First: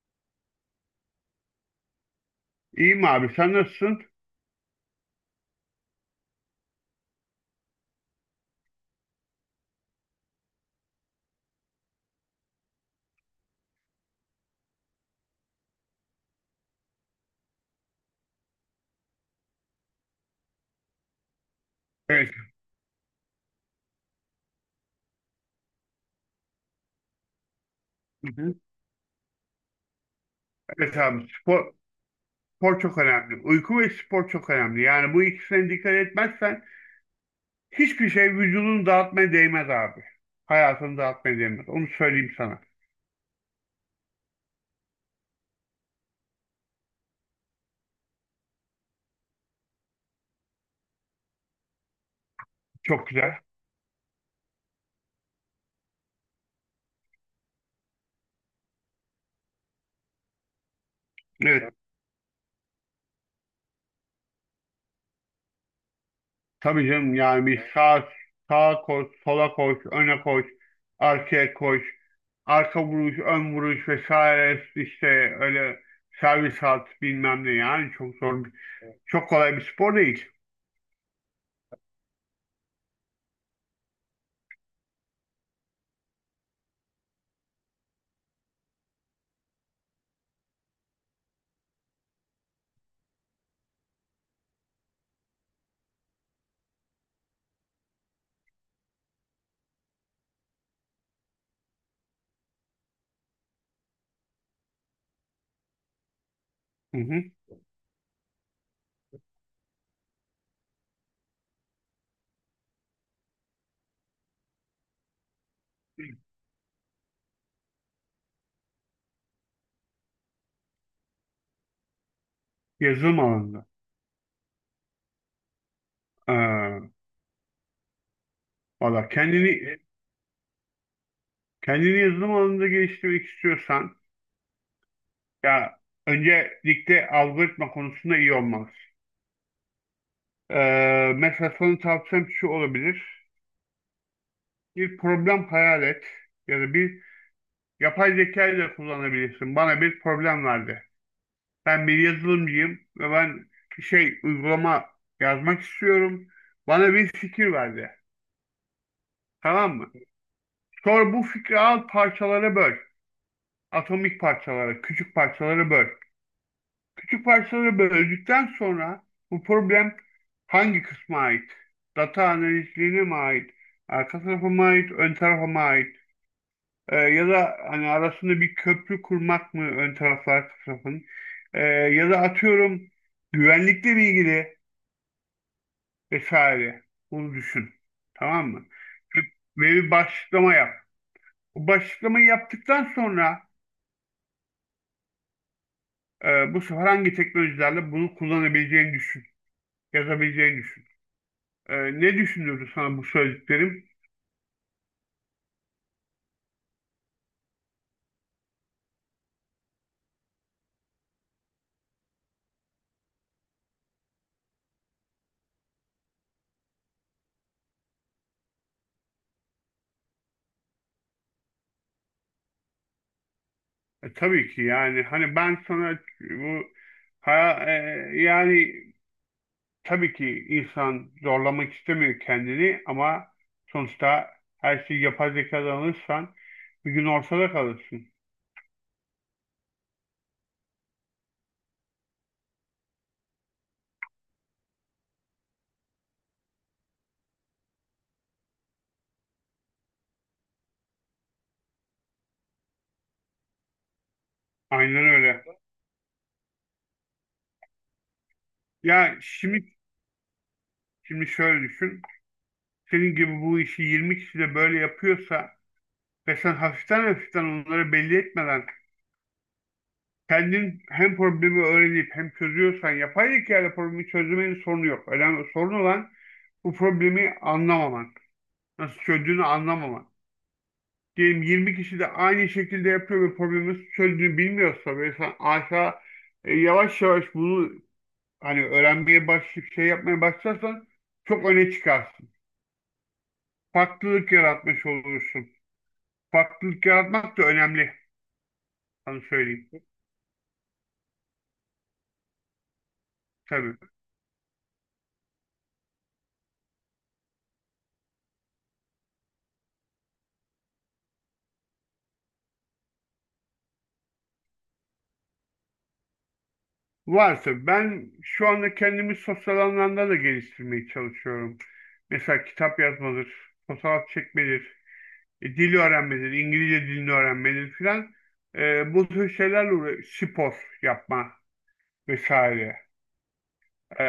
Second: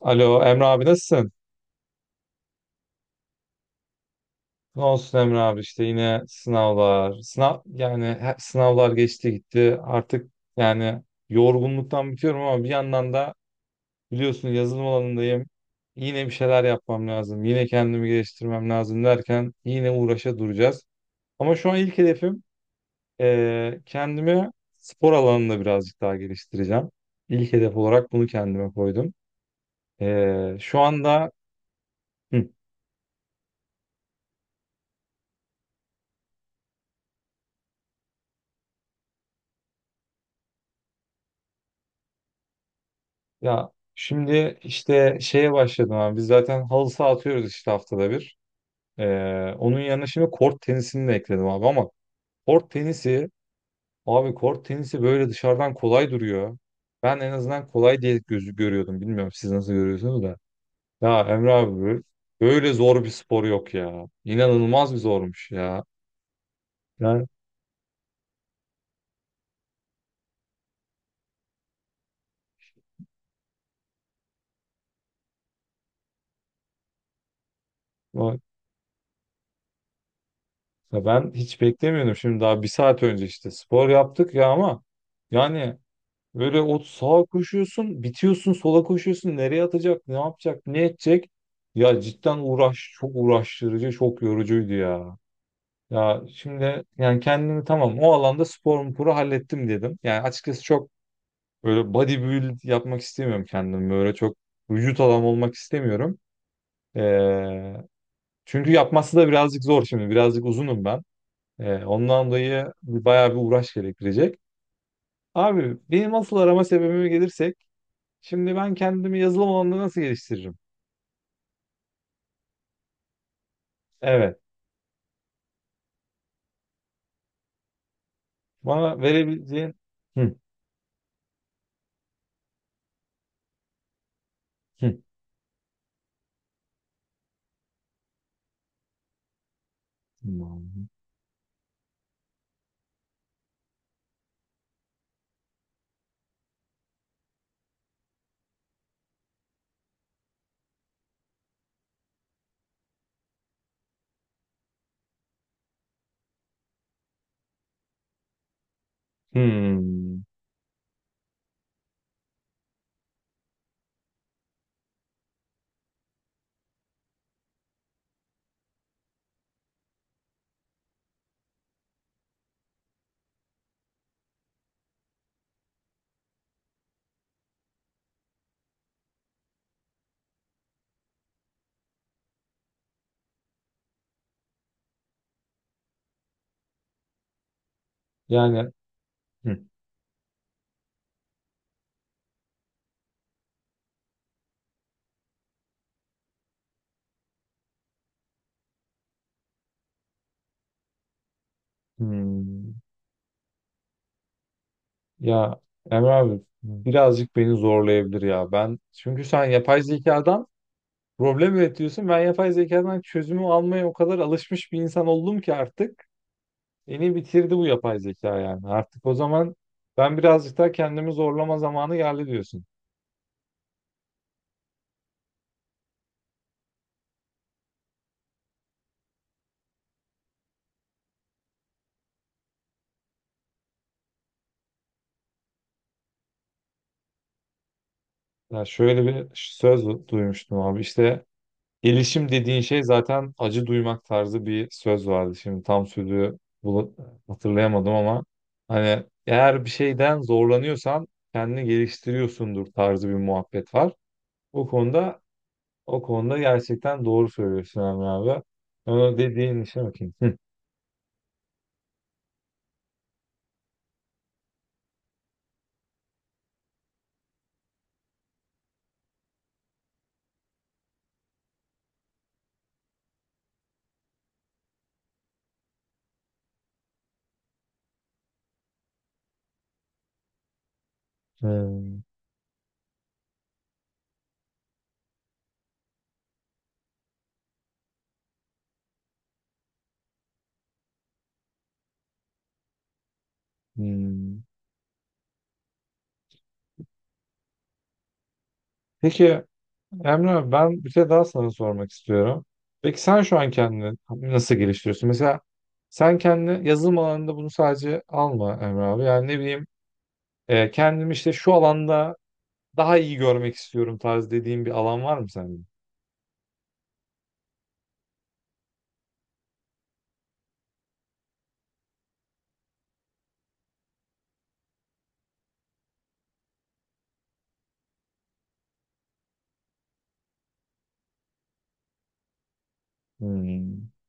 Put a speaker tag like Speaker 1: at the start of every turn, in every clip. Speaker 1: Alo Emre abi, nasılsın?
Speaker 2: İyiyim abi sen nasılsın?
Speaker 1: Ne olsun Emre abi, işte yine sınavlar. Sınav yani sınavlar geçti gitti. Artık yani yorgunluktan bitiyorum ama bir yandan da biliyorsun yazılım alanındayım. Yine bir şeyler yapmam lazım. Yine kendimi geliştirmem lazım derken yine uğraşa duracağız. Ama şu an ilk
Speaker 2: Evet.
Speaker 1: hedefim kendimi spor alanında birazcık daha geliştireceğim. İlk hedef olarak bunu
Speaker 2: Hı hı.
Speaker 1: kendime koydum. Şu
Speaker 2: Evet abi
Speaker 1: anda
Speaker 2: spor, spor çok önemli. Uyku ve spor çok önemli. Yani bu ikisine dikkat etmezsen hiçbir şey vücudunu dağıtmaya değmez abi. Hayatını dağıtmaya değmez. Onu söyleyeyim sana.
Speaker 1: ya şimdi işte şeye başladım abi. Biz zaten halı saha atıyoruz işte haftada bir. Onun yanına şimdi kort tenisini de ekledim abi ama kort
Speaker 2: Çok
Speaker 1: tenisi
Speaker 2: güzel.
Speaker 1: abi, kort tenisi böyle dışarıdan kolay duruyor. Ben en azından kolay diye gözü görüyordum. Bilmiyorum siz nasıl görüyorsunuz da. Ya Emre
Speaker 2: Evet.
Speaker 1: abi, böyle zor bir spor yok ya. İnanılmaz bir zormuş ya.
Speaker 2: Tabii canım
Speaker 1: Yani
Speaker 2: yani bir sağa koş, sola koş, öne koş, arkaya koş, arka vuruş, ön vuruş vesaire işte öyle servis at bilmem ne yani çok
Speaker 1: o-
Speaker 2: zor. Çok kolay bir spor değil.
Speaker 1: ya ben hiç beklemiyordum. Şimdi daha bir saat önce işte spor yaptık ya ama yani böyle o sağa koşuyorsun, bitiyorsun, sola koşuyorsun. Nereye atacak, ne yapacak, ne edecek? Ya cidden uğraş, çok uğraştırıcı, çok yorucuydu ya. Ya şimdi yani kendimi tamam o alanda spor sporu hallettim dedim. Yani açıkçası çok böyle bodybuild yapmak istemiyorum kendim. Böyle çok vücut adam olmak istemiyorum.
Speaker 2: Hı hı.
Speaker 1: Ee, çünkü yapması da birazcık zor şimdi. Birazcık uzunum ben. Ondan dolayı bayağı bir uğraş gerektirecek. Abi benim asıl arama sebebime gelirsek, şimdi ben kendimi yazılım alanında nasıl geliştiririm?
Speaker 2: Yazılım alanında.
Speaker 1: Evet.
Speaker 2: Ee,
Speaker 1: Bana
Speaker 2: valla kendini
Speaker 1: verebileceğin... Hı,
Speaker 2: kendini yazılım alanında geliştirmek istiyorsan
Speaker 1: hı,
Speaker 2: ya öncelikle algoritma konusunda iyi olmalısın.
Speaker 1: hı,
Speaker 2: Mesela sana tavsiyem şu olabilir. Bir problem hayal et ya da bir yapay zeka ile kullanabilirsin. Bana bir problem verdi. Ben bir yazılımcıyım ve ben şey uygulama yazmak istiyorum. Bana bir fikir verdi. Tamam mı? Sonra bu fikri al parçalara böl. Atomik parçalara, küçük parçalara böl. Küçük parçalara böldükten sonra bu problem hangi kısma ait? Data analizliğine mi ait? Arka tarafa mı ait? Ön tarafa mı ait? Ya da hani arasında bir köprü kurmak mı ön tarafla arka tarafın? Ya da atıyorum güvenlikle ilgili vesaire. Bunu düşün. Tamam mı?
Speaker 1: yani
Speaker 2: Ve
Speaker 1: hı,
Speaker 2: ve bir başlıklama yap. Bu başlıklamayı yaptıktan sonra bu sefer hangi teknolojilerle bunu kullanabileceğini düşün. Yazabileceğini düşün. Ne düşündürdü
Speaker 1: hı.
Speaker 2: sana bu söylediklerim?
Speaker 1: Ya Emre abi, birazcık beni zorlayabilir ya. Ben çünkü sen yapay zekadan problem üretiyorsun. Ben yapay zekadan çözümü almaya o kadar alışmış bir insan oldum ki artık beni bitirdi bu yapay zeka yani. Artık o zaman ben birazcık daha kendimi zorlama zamanı geldi diyorsun.
Speaker 2: Tabii ki yani hani ben sana bu ha, e, yani tabii ki insan zorlamak istemiyor kendini ama sonuçta her şeyi yapay zekadan alırsan bir gün ortada kalırsın.
Speaker 1: Ya şöyle bir söz duymuştum abi, işte gelişim dediğin şey zaten acı duymak tarzı bir söz vardı. Şimdi tam sözü hatırlayamadım ama hani eğer bir şeyden zorlanıyorsan kendini geliştiriyorsundur tarzı bir muhabbet var. O
Speaker 2: Aynen
Speaker 1: konuda
Speaker 2: öyle.
Speaker 1: o konuda gerçekten doğru söylüyorsun Emre abi.
Speaker 2: Ya
Speaker 1: Onu dediğin
Speaker 2: şimdi
Speaker 1: işe bakayım. Hı.
Speaker 2: şimdi şöyle düşün. Senin gibi bu işi 20 kişi de böyle yapıyorsa ve sen hafiften hafiften onları belli etmeden kendin hem problemi öğrenip hem çözüyorsan yapay zeka ile problemi çözmenin sorunu yok. Önemli sorun olan bu problemi anlamaman. Nasıl çözdüğünü anlamaman. Diyelim 20 kişi
Speaker 1: Hmm.
Speaker 2: de aynı şekilde yapıyor ve problemi çözdüğünü bilmiyorsa ve sen aşağı yavaş yavaş bunu hani öğrenmeye başlayıp şey yapmaya başlarsan çok öne çıkarsın. Farklılık
Speaker 1: Hmm.
Speaker 2: yaratmış olursun. Farklılık yaratmak da önemli. Sana
Speaker 1: Peki
Speaker 2: söyleyeyim.
Speaker 1: Emre abi, ben bir şey daha sana sormak istiyorum. Peki sen şu an
Speaker 2: Tabii.
Speaker 1: kendini nasıl geliştiriyorsun? Mesela sen kendini yazılım alanında bunu sadece alma Emre abi. Yani ne bileyim, kendimi işte şu alanda daha iyi görmek istiyorum tarz dediğin bir alan var mı sende?
Speaker 2: Varsa ben şu anda kendimi sosyal anlamda da geliştirmeye çalışıyorum. Mesela kitap yazmadır, fotoğraf çekmedir, dil öğrenmedir, İngilizce dilini öğrenmedir filan. Bu tür şeylerle spor yapma vesaire.
Speaker 1: Hmm.
Speaker 2: E,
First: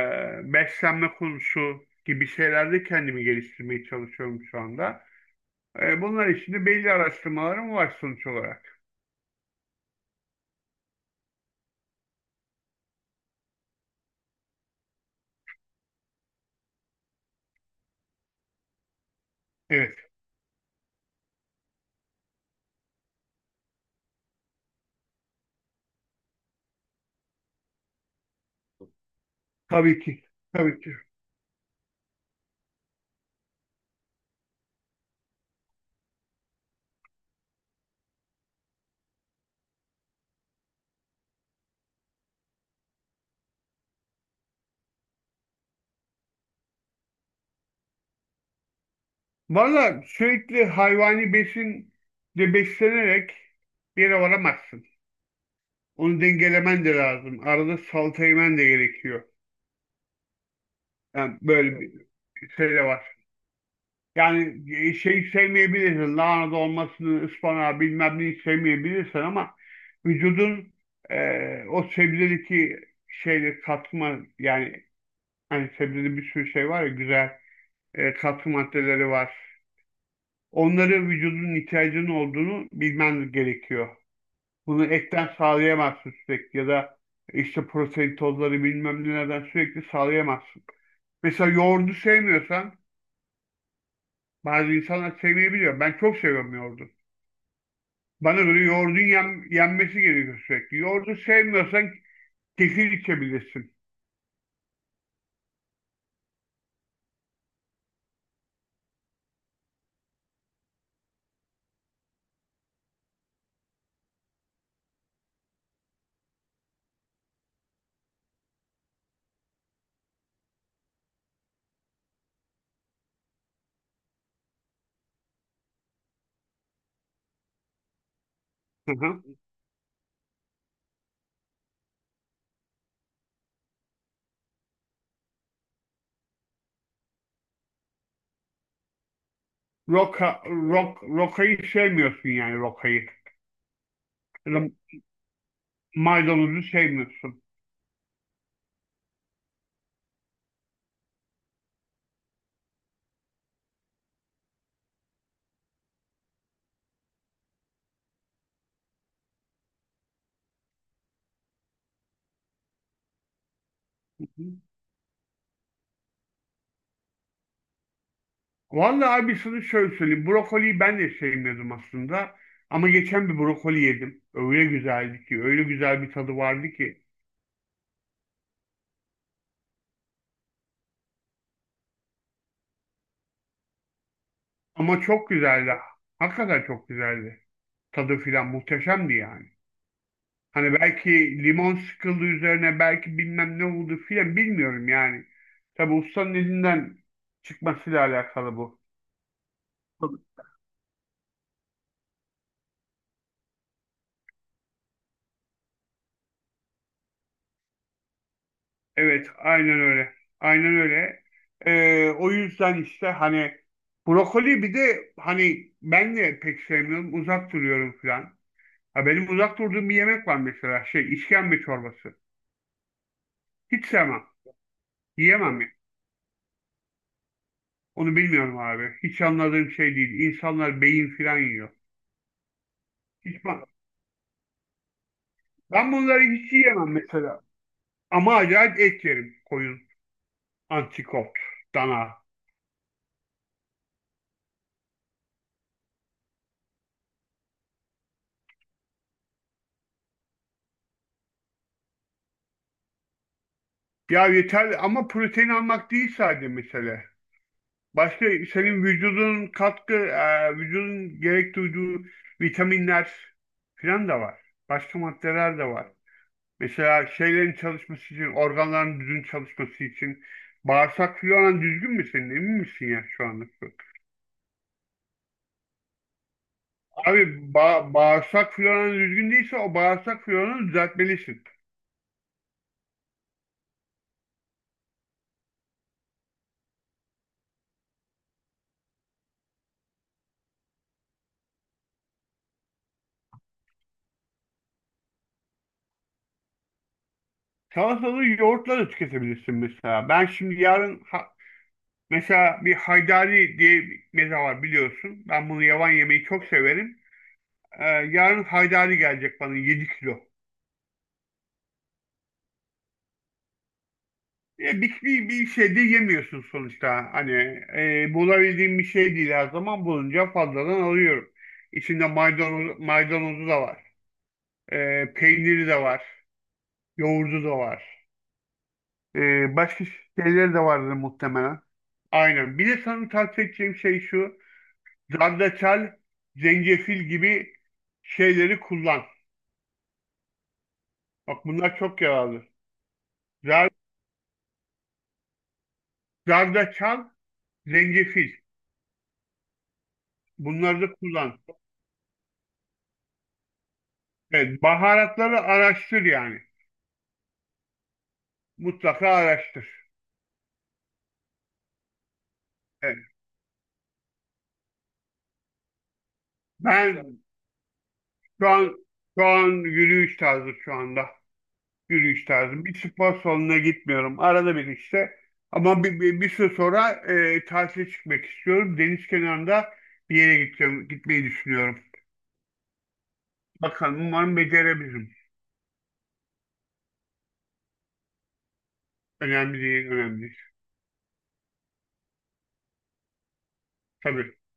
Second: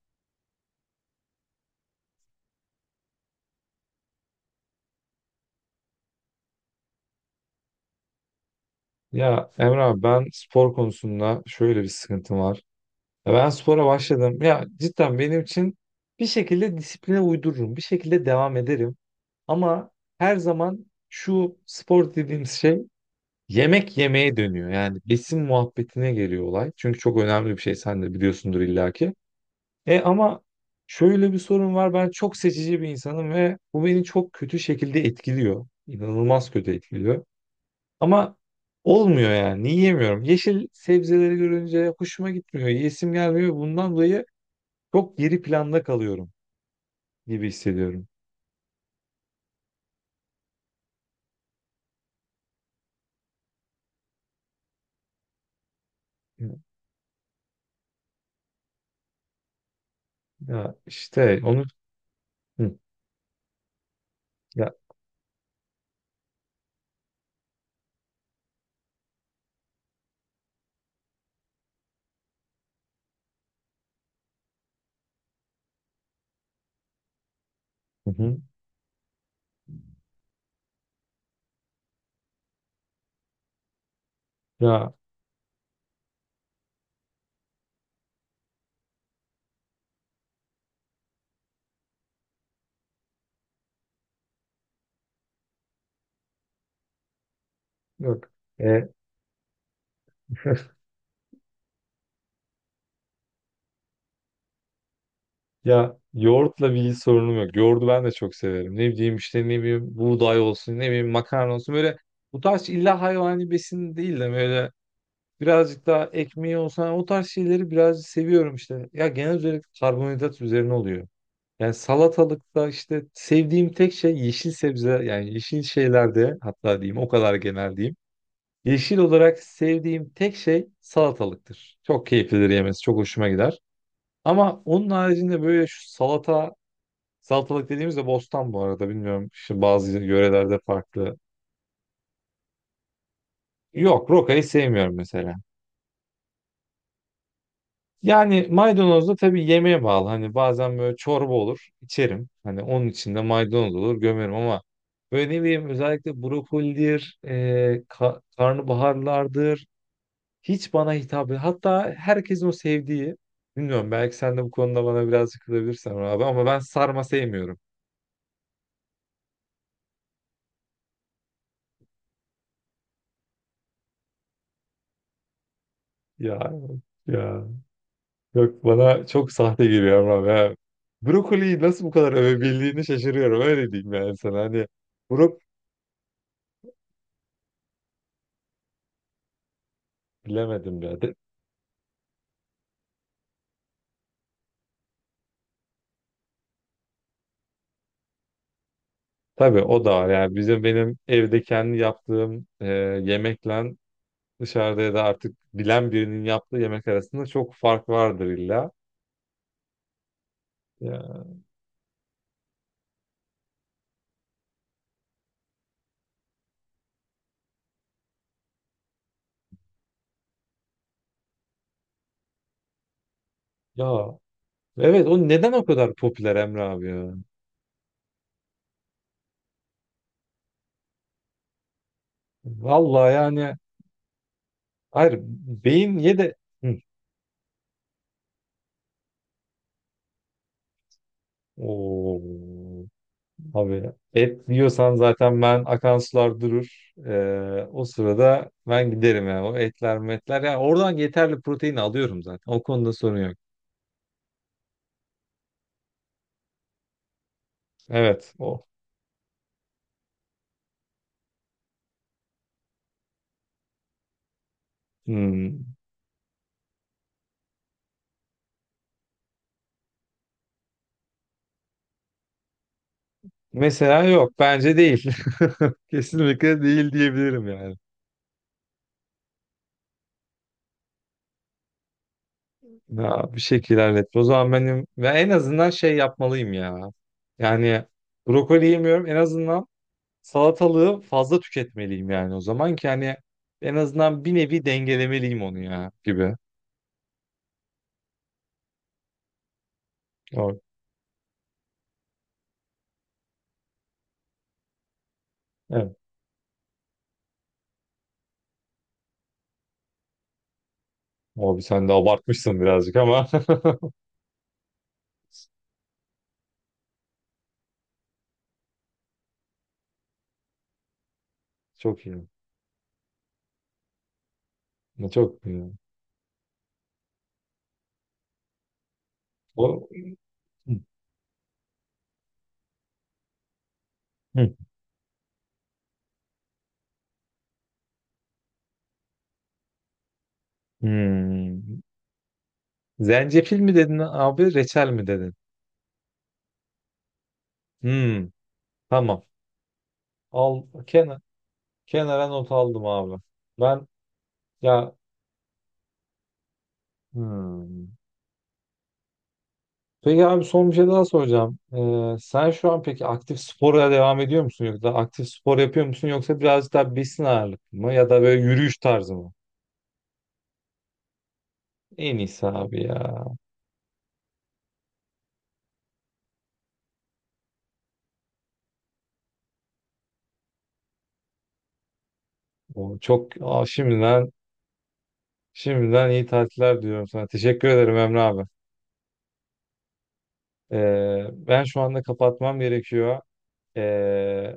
Speaker 2: Beslenme konusu gibi şeylerde kendimi geliştirmeye çalışıyorum şu anda. Bunlar için de belli araştırmalarım var sonuç olarak.
Speaker 1: Ya Emre abi, ben spor konusunda şöyle bir sıkıntım var. Ya ben spora başladım. Ya cidden benim için bir şekilde disipline uydururum. Bir şekilde devam ederim. Ama
Speaker 2: Evet,
Speaker 1: her zaman şu spor dediğimiz şey yemek yemeye dönüyor. Yani besin muhabbetine geliyor olay. Çünkü çok önemli bir şey, sen de biliyorsundur illaki.
Speaker 2: tabii
Speaker 1: E
Speaker 2: ki.
Speaker 1: ama
Speaker 2: Tabii ki.
Speaker 1: şöyle bir sorun var. Ben çok seçici bir insanım ve bu beni çok kötü şekilde etkiliyor. İnanılmaz kötü etkiliyor. Ama olmuyor yani. Yiyemiyorum. Yeşil sebzeleri görünce hoşuma gitmiyor. Yesim gelmiyor. Bundan dolayı çok geri planda kalıyorum gibi hissediyorum.
Speaker 2: Valla sürekli hayvani besinle beslenerek bir yere varamazsın. Onu dengelemen de lazım. Arada salata yemen de gerekiyor.
Speaker 1: Ya
Speaker 2: Yani
Speaker 1: işte onu.
Speaker 2: böyle bir şey
Speaker 1: Hı.
Speaker 2: de var. Yani
Speaker 1: Ya.
Speaker 2: şey sevmeyebilirsin. Lahana dolmasını, ıspanağı bilmem neyi sevmeyebilirsin ama vücudun o sebzedeki şeyle katma yani hani sebzede bir sürü şey var ya güzel
Speaker 1: Hı hı.
Speaker 2: katkı maddeleri var. Onları vücudun ihtiyacının olduğunu bilmen gerekiyor. Bunu
Speaker 1: Ya,
Speaker 2: etten sağlayamazsın sürekli ya da işte protein tozları bilmem nelerden sürekli sağlayamazsın. Mesela yoğurdu sevmiyorsan bazı insanlar sevmeyebiliyor. Ben çok seviyorum yoğurdu.
Speaker 1: yok.
Speaker 2: Bana göre
Speaker 1: E,
Speaker 2: yoğurdun yenmesi gerekiyor sürekli. Yoğurdu sevmiyorsan kefir içebilirsin.
Speaker 1: ya yoğurtla bir sorunum yok. Yoğurdu ben de çok severim. Ne bileyim işte, ne bileyim buğday olsun, ne bileyim makarna olsun. Böyle bu tarz illa hayvani besin değil de böyle birazcık daha ekmeği olsun. O tarz şeyleri birazcık seviyorum işte. Ya genel olarak karbonhidrat üzerine oluyor. Yani salatalıkta işte sevdiğim tek şey yeşil sebze, yani yeşil şeylerde, hatta diyeyim o kadar genel diyeyim.
Speaker 2: Hı
Speaker 1: Yeşil
Speaker 2: hı.
Speaker 1: olarak sevdiğim tek şey salatalıktır. Çok keyiflidir yemesi, çok hoşuma gider. Ama onun haricinde böyle şu salata. Salatalık dediğimizde bostan bu arada, bilmiyorum. Şimdi bazı yörelerde farklı.
Speaker 2: Rokayı sevmiyorsun yani rokayı.
Speaker 1: Yok, rokayı
Speaker 2: Ya da
Speaker 1: sevmiyorum mesela.
Speaker 2: maydanozu sevmiyorsun.
Speaker 1: Yani maydanoz da tabii yemeğe bağlı. Hani bazen böyle çorba olur, içerim. Hani onun içinde maydanoz olur gömerim ama böyle ne bileyim özellikle brokolidir, karnabaharlardır. Hiç bana hitap etmiyor. Hatta herkesin o sevdiği. Bilmiyorum, belki
Speaker 2: Hı
Speaker 1: sen de
Speaker 2: hı.
Speaker 1: bu konuda bana biraz kızabilirsin abi ama ben sarma sevmiyorum.
Speaker 2: Vallahi abi sana şöyle söyleyeyim. Brokoliyi ben de sevmiyordum aslında. Ama geçen bir brokoli yedim. Öyle güzeldi ki. Öyle güzel bir tadı
Speaker 1: Ya,
Speaker 2: vardı ki.
Speaker 1: ya. Yok, bana çok sahte geliyor ama ya. Brokoliyi nasıl bu kadar övebildiğini şaşırıyorum, öyle diyeyim yani sana, hani
Speaker 2: Ama çok
Speaker 1: brok
Speaker 2: güzeldi. Hakikaten çok güzeldi. Tadı filan muhteşemdi yani. Hani
Speaker 1: bilemedim ya. De,
Speaker 2: belki limon sıkıldı üzerine belki bilmem ne oldu filan bilmiyorum yani. Tabi ustanın elinden çıkmasıyla alakalı bu.
Speaker 1: tabii o da var yani bizim, benim evde kendi yaptığım yemekle dışarıda ya da artık bilen birinin yaptığı yemek arasında çok fark vardır illa.
Speaker 2: Evet, aynen öyle. Aynen öyle.
Speaker 1: Ya,
Speaker 2: O yüzden işte hani brokoli bir de hani ben de pek sevmiyorum. Uzak duruyorum falan. Ha, benim uzak durduğum bir yemek var mesela. Şey, işkembe çorbası. Hiç
Speaker 1: ya
Speaker 2: sevmem.
Speaker 1: evet, o neden
Speaker 2: Yiyemem
Speaker 1: o
Speaker 2: ya.
Speaker 1: kadar popüler Emre abi ya?
Speaker 2: Onu bilmiyorum abi. Hiç anladığım şey değil. İnsanlar beyin falan yiyor.
Speaker 1: Vallahi
Speaker 2: Hiç
Speaker 1: yani,
Speaker 2: ben,
Speaker 1: hayır,
Speaker 2: ben
Speaker 1: beyin ye
Speaker 2: bunları
Speaker 1: de.
Speaker 2: hiç
Speaker 1: Hı.
Speaker 2: yiyemem mesela. Ama acayip et yerim. Koyun, antrikot, dana.
Speaker 1: Oo. Abi et diyorsan zaten ben akan sular durur. O sırada ben giderim yani. O etler metler. Yani oradan yeterli protein alıyorum zaten. O konuda sorun yok.
Speaker 2: Ya yeter ama protein almak değil sadece mesele. Başka
Speaker 1: Evet. O.
Speaker 2: senin vücudun gerek duyduğu vitaminler falan da var. Başka maddeler de
Speaker 1: Hmm.
Speaker 2: var. Mesela şeylerin çalışması için, organların düzgün çalışması için bağırsak floran düzgün mü senin? Emin misin ya şu anda?
Speaker 1: Mesela yok. Bence değil. Kesinlikle değil diyebilirim
Speaker 2: Abi
Speaker 1: yani.
Speaker 2: bağırsak floran düzgün değilse o bağırsak floranı düzeltmelisin.
Speaker 1: Ya, bir şekilde hallet. O zaman benim ve en azından şey yapmalıyım ya. Yani brokoli yemiyorum. En azından salatalığı fazla tüketmeliyim yani, o zaman ki hani en azından bir nevi dengelemeliyim onu ya gibi.
Speaker 2: Salatalığı yoğurtla da tüketebilirsin mesela. Ben şimdi
Speaker 1: Abi,
Speaker 2: yarın mesela bir haydari diye bir meze var biliyorsun. Ben bunu yavan
Speaker 1: evet.
Speaker 2: yemeyi çok severim. Yarın haydari gelecek bana 7 kilo.
Speaker 1: Abi sen de abartmışsın birazcık ama
Speaker 2: Ya bir şey de yemiyorsun sonuçta. Hani bulabildiğim bir şey değil her zaman bulunca fazladan alıyorum.
Speaker 1: çok
Speaker 2: İçinde
Speaker 1: iyi.
Speaker 2: maydanozu da var.
Speaker 1: Çok
Speaker 2: Peyniri
Speaker 1: iyi.
Speaker 2: de var. Yoğurdu da var. Başka
Speaker 1: O...
Speaker 2: şeyleri de
Speaker 1: Hı.
Speaker 2: vardır muhtemelen. Aynen. Bir de sana tavsiye edeceğim şey şu.
Speaker 1: Hı.
Speaker 2: Zerdeçal, zencefil gibi şeyleri kullan. Bak
Speaker 1: Hmm.
Speaker 2: bunlar çok yararlı.
Speaker 1: Zencefil
Speaker 2: Zer-
Speaker 1: mi dedin abi, reçel mi dedin?
Speaker 2: Zerdeçal, zencefil.
Speaker 1: Hmm. Tamam. Al
Speaker 2: Bunları da
Speaker 1: kenar,
Speaker 2: kullan.
Speaker 1: kenara not aldım abi. Ben
Speaker 2: Evet,
Speaker 1: ya,
Speaker 2: baharatları araştır yani.
Speaker 1: hmm.
Speaker 2: Mutlaka araştır.
Speaker 1: Peki abi, son bir şey daha soracağım. Sen şu an
Speaker 2: Evet.
Speaker 1: peki aktif spora devam ediyor musun, yoksa aktif spor yapıyor musun, yoksa birazcık daha
Speaker 2: Ben
Speaker 1: besin ağırlık mı ya da böyle
Speaker 2: şu
Speaker 1: yürüyüş
Speaker 2: an
Speaker 1: tarzı
Speaker 2: şu
Speaker 1: mı?
Speaker 2: an yürüyüş tarzı şu anda.
Speaker 1: En
Speaker 2: Yürüyüş
Speaker 1: iyisi
Speaker 2: tarzı. Bir
Speaker 1: abi ya.
Speaker 2: spor salonuna gitmiyorum. Arada bir işte. Ama bir süre sonra tatile çıkmak istiyorum. Deniz kenarında bir yere gideceğim, gitmeyi düşünüyorum.
Speaker 1: O çok, aa,
Speaker 2: Bakalım
Speaker 1: şimdiden.
Speaker 2: umarım becerebilirim.
Speaker 1: Şimdiden iyi tatiller diliyorum sana. Teşekkür ederim Emre abi.
Speaker 2: Önemli değil, önemli değil.
Speaker 1: Ben şu anda kapatmam gerekiyor.
Speaker 2: Tabii.
Speaker 1: Ee,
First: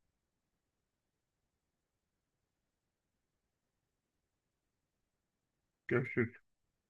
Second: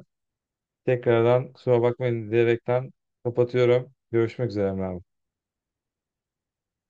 Speaker 1: tekrardan kusura bakmayın diyerekten kapatıyorum. Görüşmek üzere Emre abi.
Speaker 2: Görüşürüz.